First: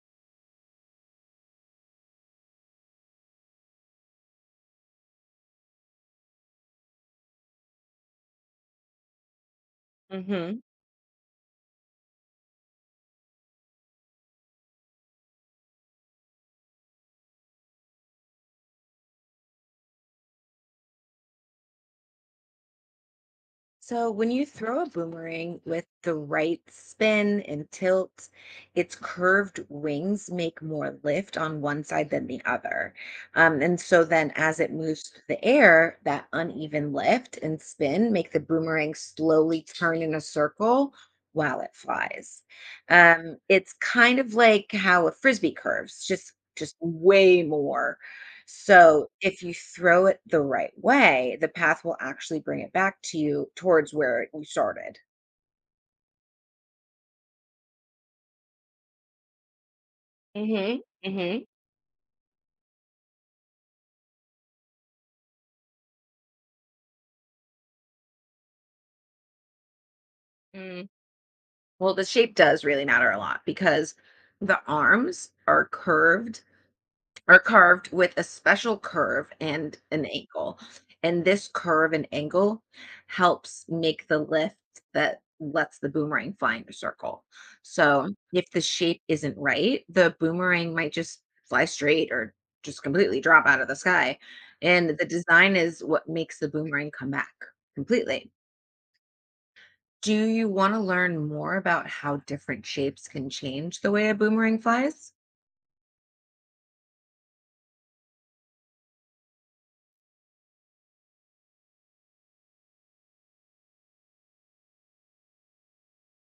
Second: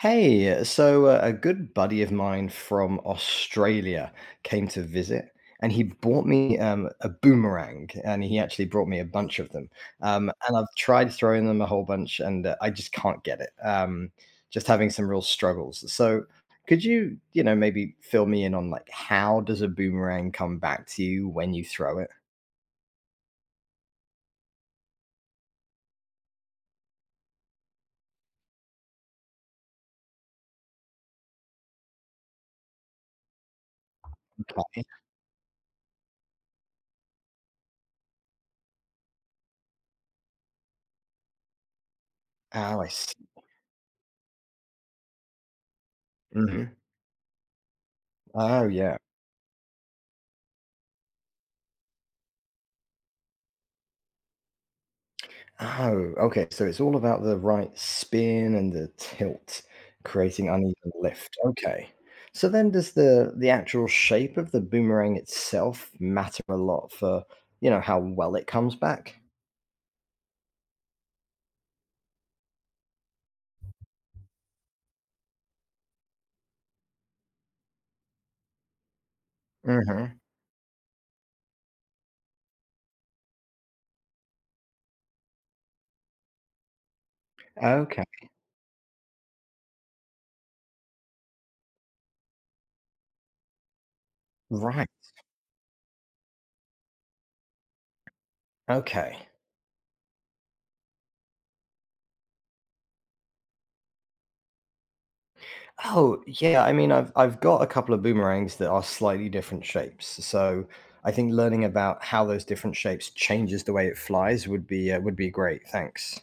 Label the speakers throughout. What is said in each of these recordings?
Speaker 1: Hey, a good buddy of mine from Australia came to visit, and he bought me a boomerang, and he actually brought me a bunch of them. And
Speaker 2: Hmm.
Speaker 1: I've tried throwing them a whole bunch, and I just can't get it. Just having some real struggles. So, could you, you know, maybe fill me in on like how does a boomerang come back to you when you throw it?
Speaker 2: So when you throw a boomerang with the right spin and tilt, its curved wings make more lift on one side than the other. And so then as it
Speaker 1: Okay.
Speaker 2: moves through the air, that uneven lift and spin make the boomerang slowly turn in a circle while it flies.
Speaker 1: Oh, I see.
Speaker 2: It's kind of like how a frisbee curves, just
Speaker 1: Mhm.
Speaker 2: just way more.
Speaker 1: Oh, yeah.
Speaker 2: So if you throw it the right way, the path will actually bring it back to you towards where you started.
Speaker 1: Oh, okay. So it's all about the right spin and the tilt, creating
Speaker 2: Mhm.
Speaker 1: uneven lift.
Speaker 2: Mhm.
Speaker 1: Okay. So then does the actual shape of the boomerang itself matter a lot for, you know, how well it comes back?
Speaker 2: Mm. Well, the shape does really matter a lot because the arms are curved are carved with a special curve and an
Speaker 1: Mm-hmm.
Speaker 2: angle. And this curve and angle helps make the lift that lets the boomerang fly in a circle.
Speaker 1: Okay.
Speaker 2: So if the shape isn't right, the boomerang might just fly straight or just completely drop out of the sky. And
Speaker 1: Right.
Speaker 2: the design is what makes the boomerang come back completely.
Speaker 1: Okay.
Speaker 2: Do you want to learn more about how different shapes can change the way a boomerang flies?
Speaker 1: Oh, yeah, I mean I've got a couple of boomerangs that are slightly different shapes. So I think learning about how those different shapes changes the way it flies would be great. Thanks.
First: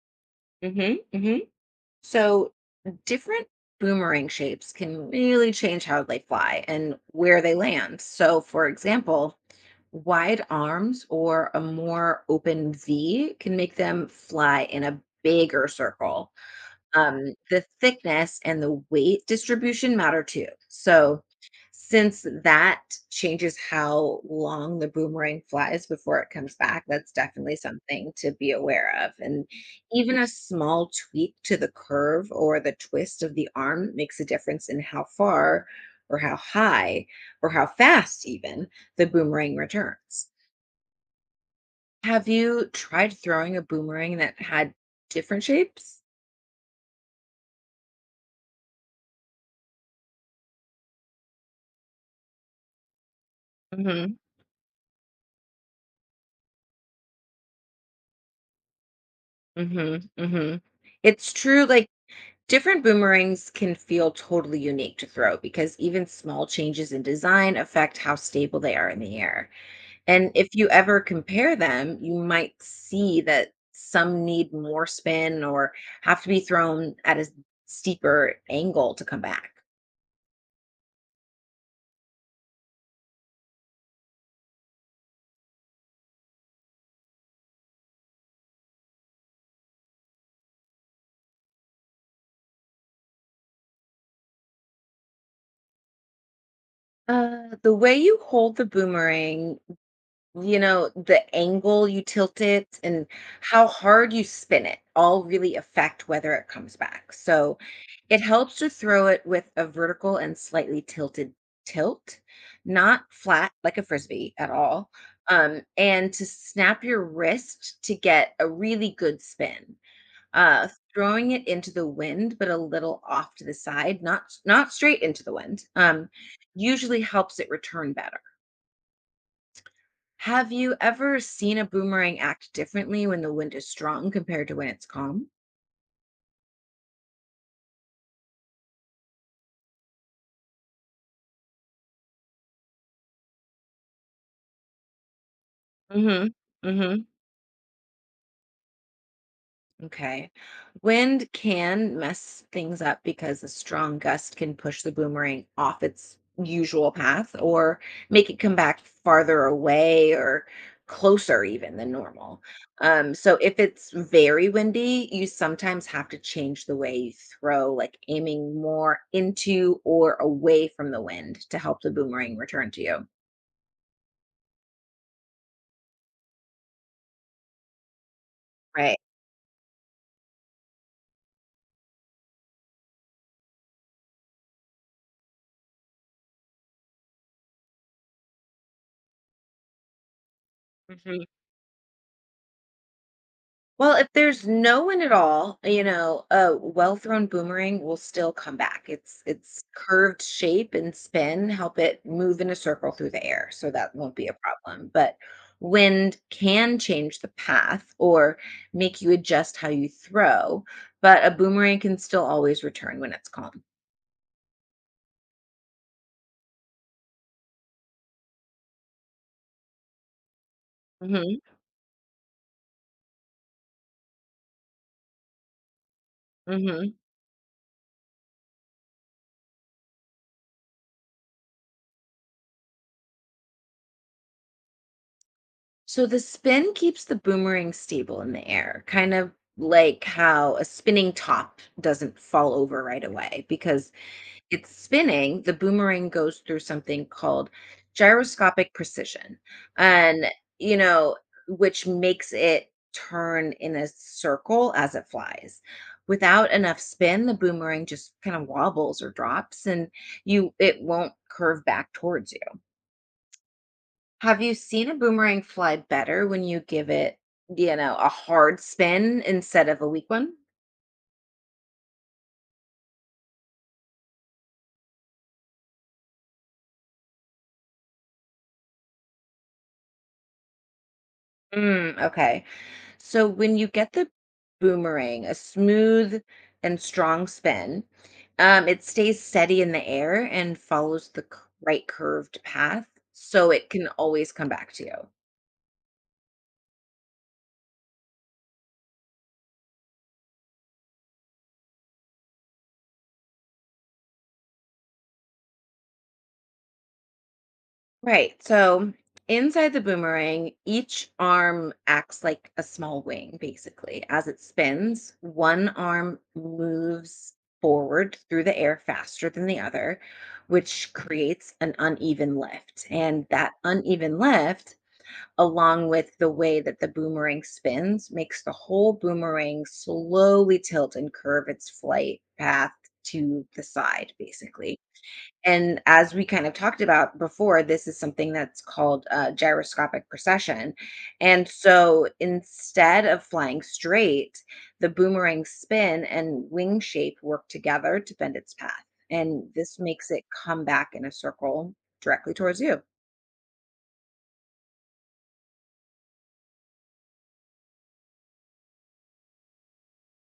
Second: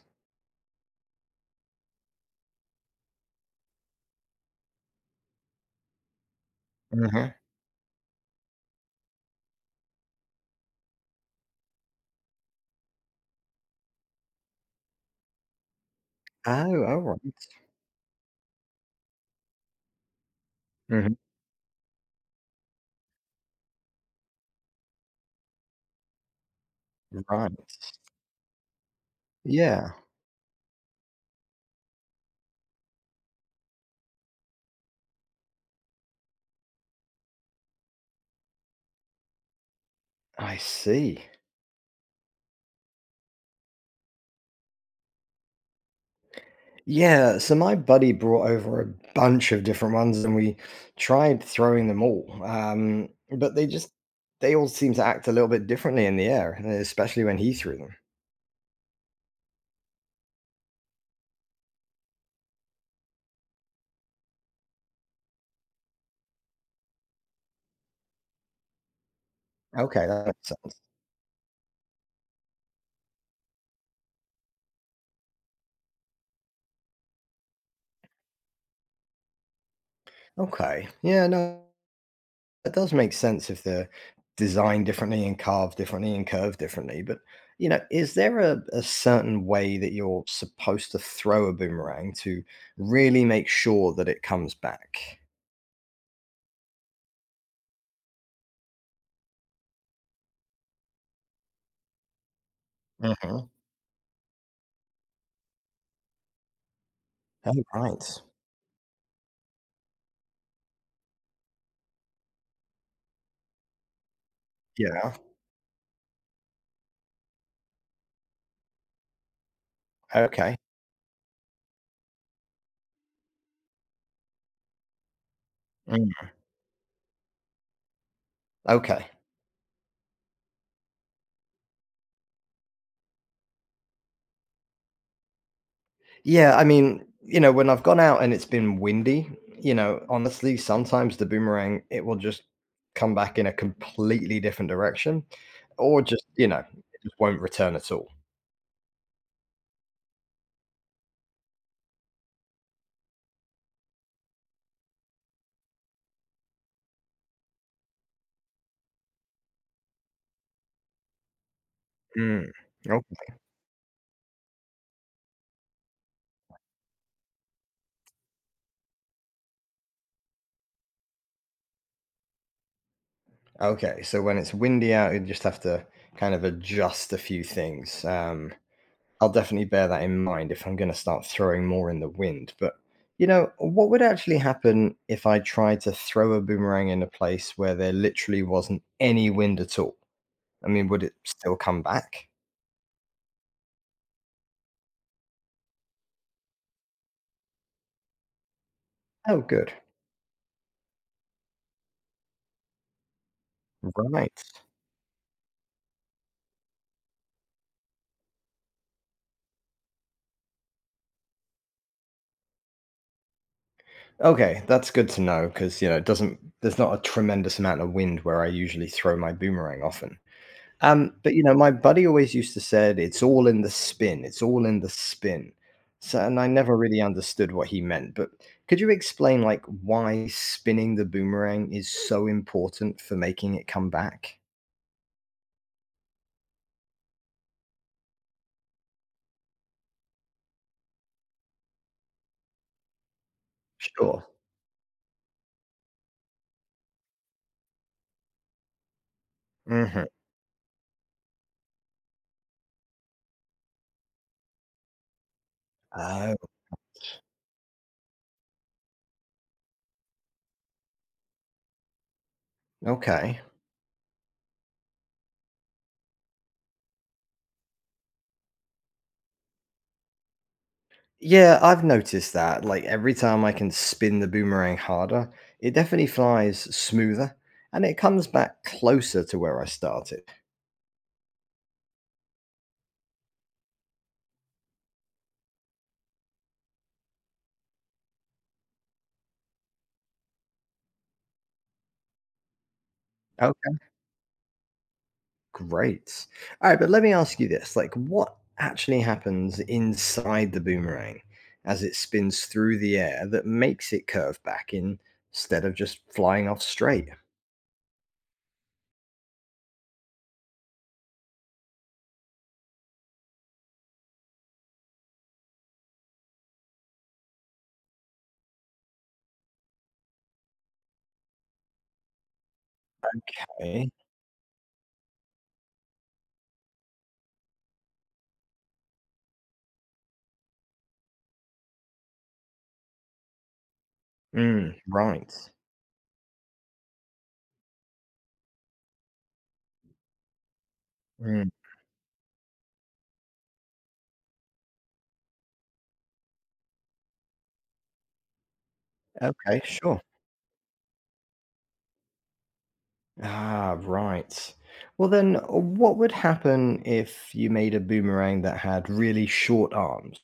Speaker 2: hmm hmm So, different boomerang shapes can really change how they fly and
Speaker 1: Mm-hmm.
Speaker 2: where they land. So, for example, wide arms or a more open V can make them fly in a bigger circle.
Speaker 1: Oh, all
Speaker 2: The thickness and the weight distribution matter too.
Speaker 1: right.
Speaker 2: So, since that changes how long the boomerang flies before it comes back, that's
Speaker 1: Right.
Speaker 2: definitely something to be aware of. And
Speaker 1: Yeah,
Speaker 2: even a small tweak to the curve or the twist of the arm makes a difference in how far or how high or how fast even the boomerang returns.
Speaker 1: I see.
Speaker 2: Have you tried throwing a boomerang that had different shapes?
Speaker 1: Yeah, so my buddy brought over a bunch of different ones and we tried throwing them all. But they just they all seem to act a little bit differently in the air, especially when he threw them.
Speaker 2: Mhm, mhm. It's true, like, different boomerangs can feel totally unique to throw because even small changes in design affect how stable they are in the air.
Speaker 1: Okay, that
Speaker 2: And
Speaker 1: makes
Speaker 2: if you
Speaker 1: sense.
Speaker 2: ever compare them, you might see that some need more spin or have to be thrown at a steeper angle to come back.
Speaker 1: Okay. Yeah, no, that does make sense if they're designed differently and carved differently and curved differently. But you know, is there a certain way that you're supposed to throw a boomerang to really make sure that it comes back?
Speaker 2: The way you hold the boomerang, you know, the angle you tilt it and
Speaker 1: Mhm.
Speaker 2: how hard you spin it all really affect whether it comes back. So
Speaker 1: Oh, right.
Speaker 2: it helps to throw it with a vertical and slightly tilted tilt, not flat like a frisbee at all.
Speaker 1: Yeah.
Speaker 2: And to snap your wrist to get a really good spin.
Speaker 1: Okay.
Speaker 2: Uh, throwing it into the wind, but a little off to the side, not straight into the wind,
Speaker 1: Mm.
Speaker 2: usually helps it return better.
Speaker 1: Okay.
Speaker 2: Have you ever seen a boomerang act differently when the wind is strong compared to when it's calm?
Speaker 1: Yeah, I mean, you know, when I've gone out and it's been windy, you know, honestly, sometimes the boomerang, it will just come back in a completely different direction or just, you know,
Speaker 2: Mm-hmm.
Speaker 1: it
Speaker 2: Mm-hmm.
Speaker 1: just won't return at all.
Speaker 2: Okay. Wind can mess things up because a strong gust can push the boomerang off its usual path or make it come back farther away or closer even than normal.
Speaker 1: Mm.
Speaker 2: Um,
Speaker 1: Okay.
Speaker 2: so if it's very windy, you sometimes have to change the way you throw, like aiming more into or away from the wind to help the boomerang return to you.
Speaker 1: Okay, so when it's windy out, you just have to kind of adjust a few things.
Speaker 2: Right.
Speaker 1: I'll definitely bear that in mind if I'm going to start throwing more in the wind. But, you know, what would actually happen if I tried to throw a boomerang in a place where there literally wasn't any wind at all? I mean, would it still come back?
Speaker 2: Well, if there's no one at all, you know, a well-thrown boomerang will still come back. It's
Speaker 1: Oh,
Speaker 2: its
Speaker 1: good.
Speaker 2: curved shape and spin help it move in a circle through the air, so that won't be a
Speaker 1: Right.
Speaker 2: problem. But wind can change the path or make you adjust how you throw, but a boomerang can still always return when it's calm.
Speaker 1: Okay, that's good to know because, you know, it doesn't, there's not a tremendous amount of wind where I usually throw my boomerang often. But
Speaker 2: Mhm.
Speaker 1: you know, my buddy always used to say, "It's all in the spin. It's all in the spin." So, and I never
Speaker 2: Mhm.
Speaker 1: really understood what he meant. But could you explain, like, why spinning the boomerang is so important for making it come back?
Speaker 2: So the spin keeps the boomerang stable in the air, kind of like how a spinning top doesn't fall over right away because
Speaker 1: Sure.
Speaker 2: it's spinning. The boomerang goes through something called gyroscopic precision.
Speaker 1: hmm
Speaker 2: And, you know, which makes it turn in a circle as it flies.
Speaker 1: Oh,
Speaker 2: Without enough spin, the boomerang just kind of wobbles or drops and you it won't curve back towards you.
Speaker 1: okay.
Speaker 2: Have you seen a boomerang fly better when you give it, you know, a hard spin instead of a weak one?
Speaker 1: Yeah, I've noticed that. Like every time I can spin the boomerang harder, it definitely flies smoother and it comes back closer to where I started.
Speaker 2: Mm, okay. So when you get the boomerang a smooth and strong spin, it stays steady in the air and follows the right curved path. So it can always come back to you.
Speaker 1: Great. All right, but let me ask you this. Like, what actually happens inside the boomerang as it spins through the air that makes it curve back in instead of just flying off straight?
Speaker 2: Right. So inside the boomerang, each arm acts like a small wing, basically. As it spins, one arm moves forward through the air faster than the other, which creates an uneven lift. And that
Speaker 1: Okay.
Speaker 2: uneven lift, along with the way that the boomerang spins, makes the whole boomerang slowly tilt and curve its flight path to the side,
Speaker 1: Mm,
Speaker 2: basically.
Speaker 1: right.
Speaker 2: And as we kind of talked about before, this is something that's called gyroscopic precession. And
Speaker 1: Mm,
Speaker 2: so instead of flying straight, the boomerang spin and wing shape work together to bend its path. And
Speaker 1: okay,
Speaker 2: this
Speaker 1: sure.
Speaker 2: makes it come back in a circle directly towards you.
Speaker 1: Ah, right. Well, then, what would happen if you made a boomerang that had really short arms,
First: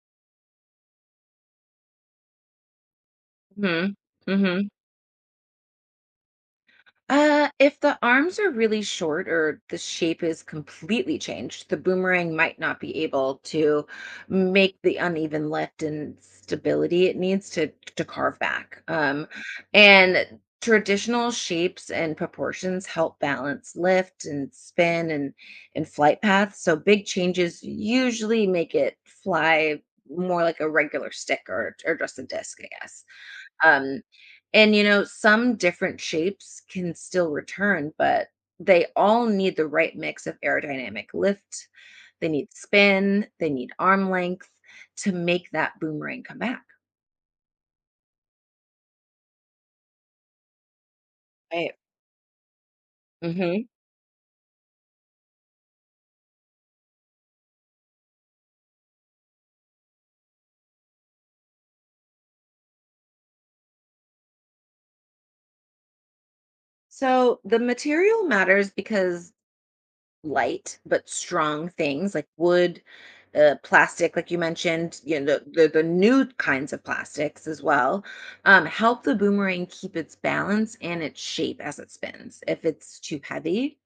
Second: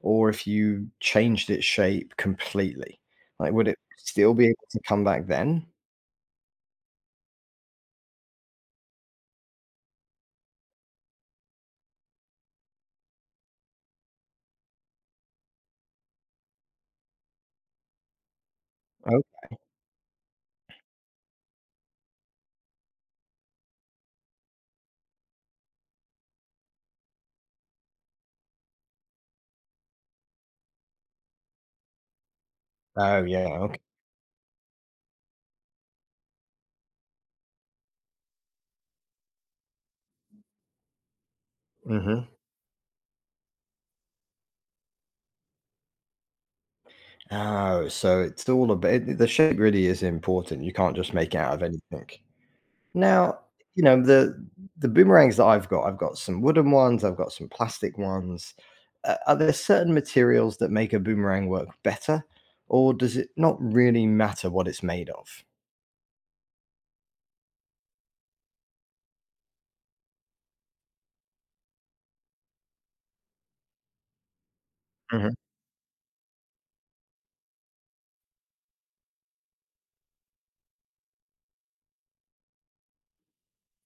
Speaker 1: or if you changed its shape completely? Like, would it
Speaker 2: hmm
Speaker 1: still be able
Speaker 2: hmm
Speaker 1: to come back then?
Speaker 2: if the arms are really short or the shape is completely changed, the boomerang might not be able to make the uneven lift and stability it needs to carve back. And traditional shapes and proportions help balance lift and spin and flight paths. So big changes usually make it fly more like a regular stick or just a disc, I guess.
Speaker 1: Oh, yeah, okay.
Speaker 2: Um, and you know, some different shapes can still return, but they all need the right mix of aerodynamic lift.
Speaker 1: Mhm.
Speaker 2: They need spin, they need arm length to make that boomerang come back.
Speaker 1: Oh, so it's all about it the shape really is important, you can't just make it out of
Speaker 2: Right.
Speaker 1: anything. Now,
Speaker 2: hmm
Speaker 1: you know, the boomerangs that I've got some wooden ones, I've got some plastic ones. A Are there certain materials that make a boomerang work better, or does it not really matter what it's made of?
Speaker 2: So the material matters because light but strong things like wood, plastic, like you mentioned, you
Speaker 1: Mhm.
Speaker 2: know, the new kinds of plastics as well, help the boomerang keep its balance and its shape as it spins. If it's too heavy,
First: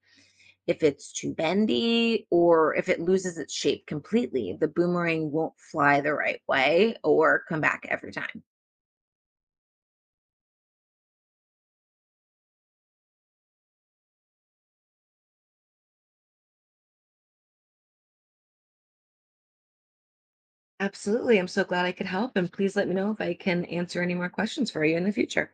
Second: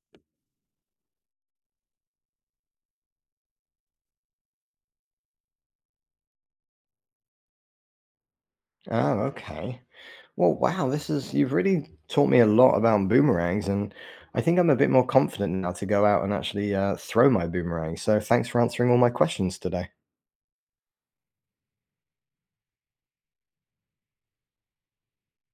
Speaker 2: if it's too bendy, or if it loses its shape completely, the boomerang won't fly the right way or come back every time.
Speaker 1: Oh, okay. Well, wow, this is you've really taught me a lot about boomerangs, and I think I'm a bit more confident now to go out and actually throw my boomerang. So thanks for answering all my questions today.
Speaker 2: Absolutely. I'm so glad I could help. And please let me know if I can answer any more questions for you in the future.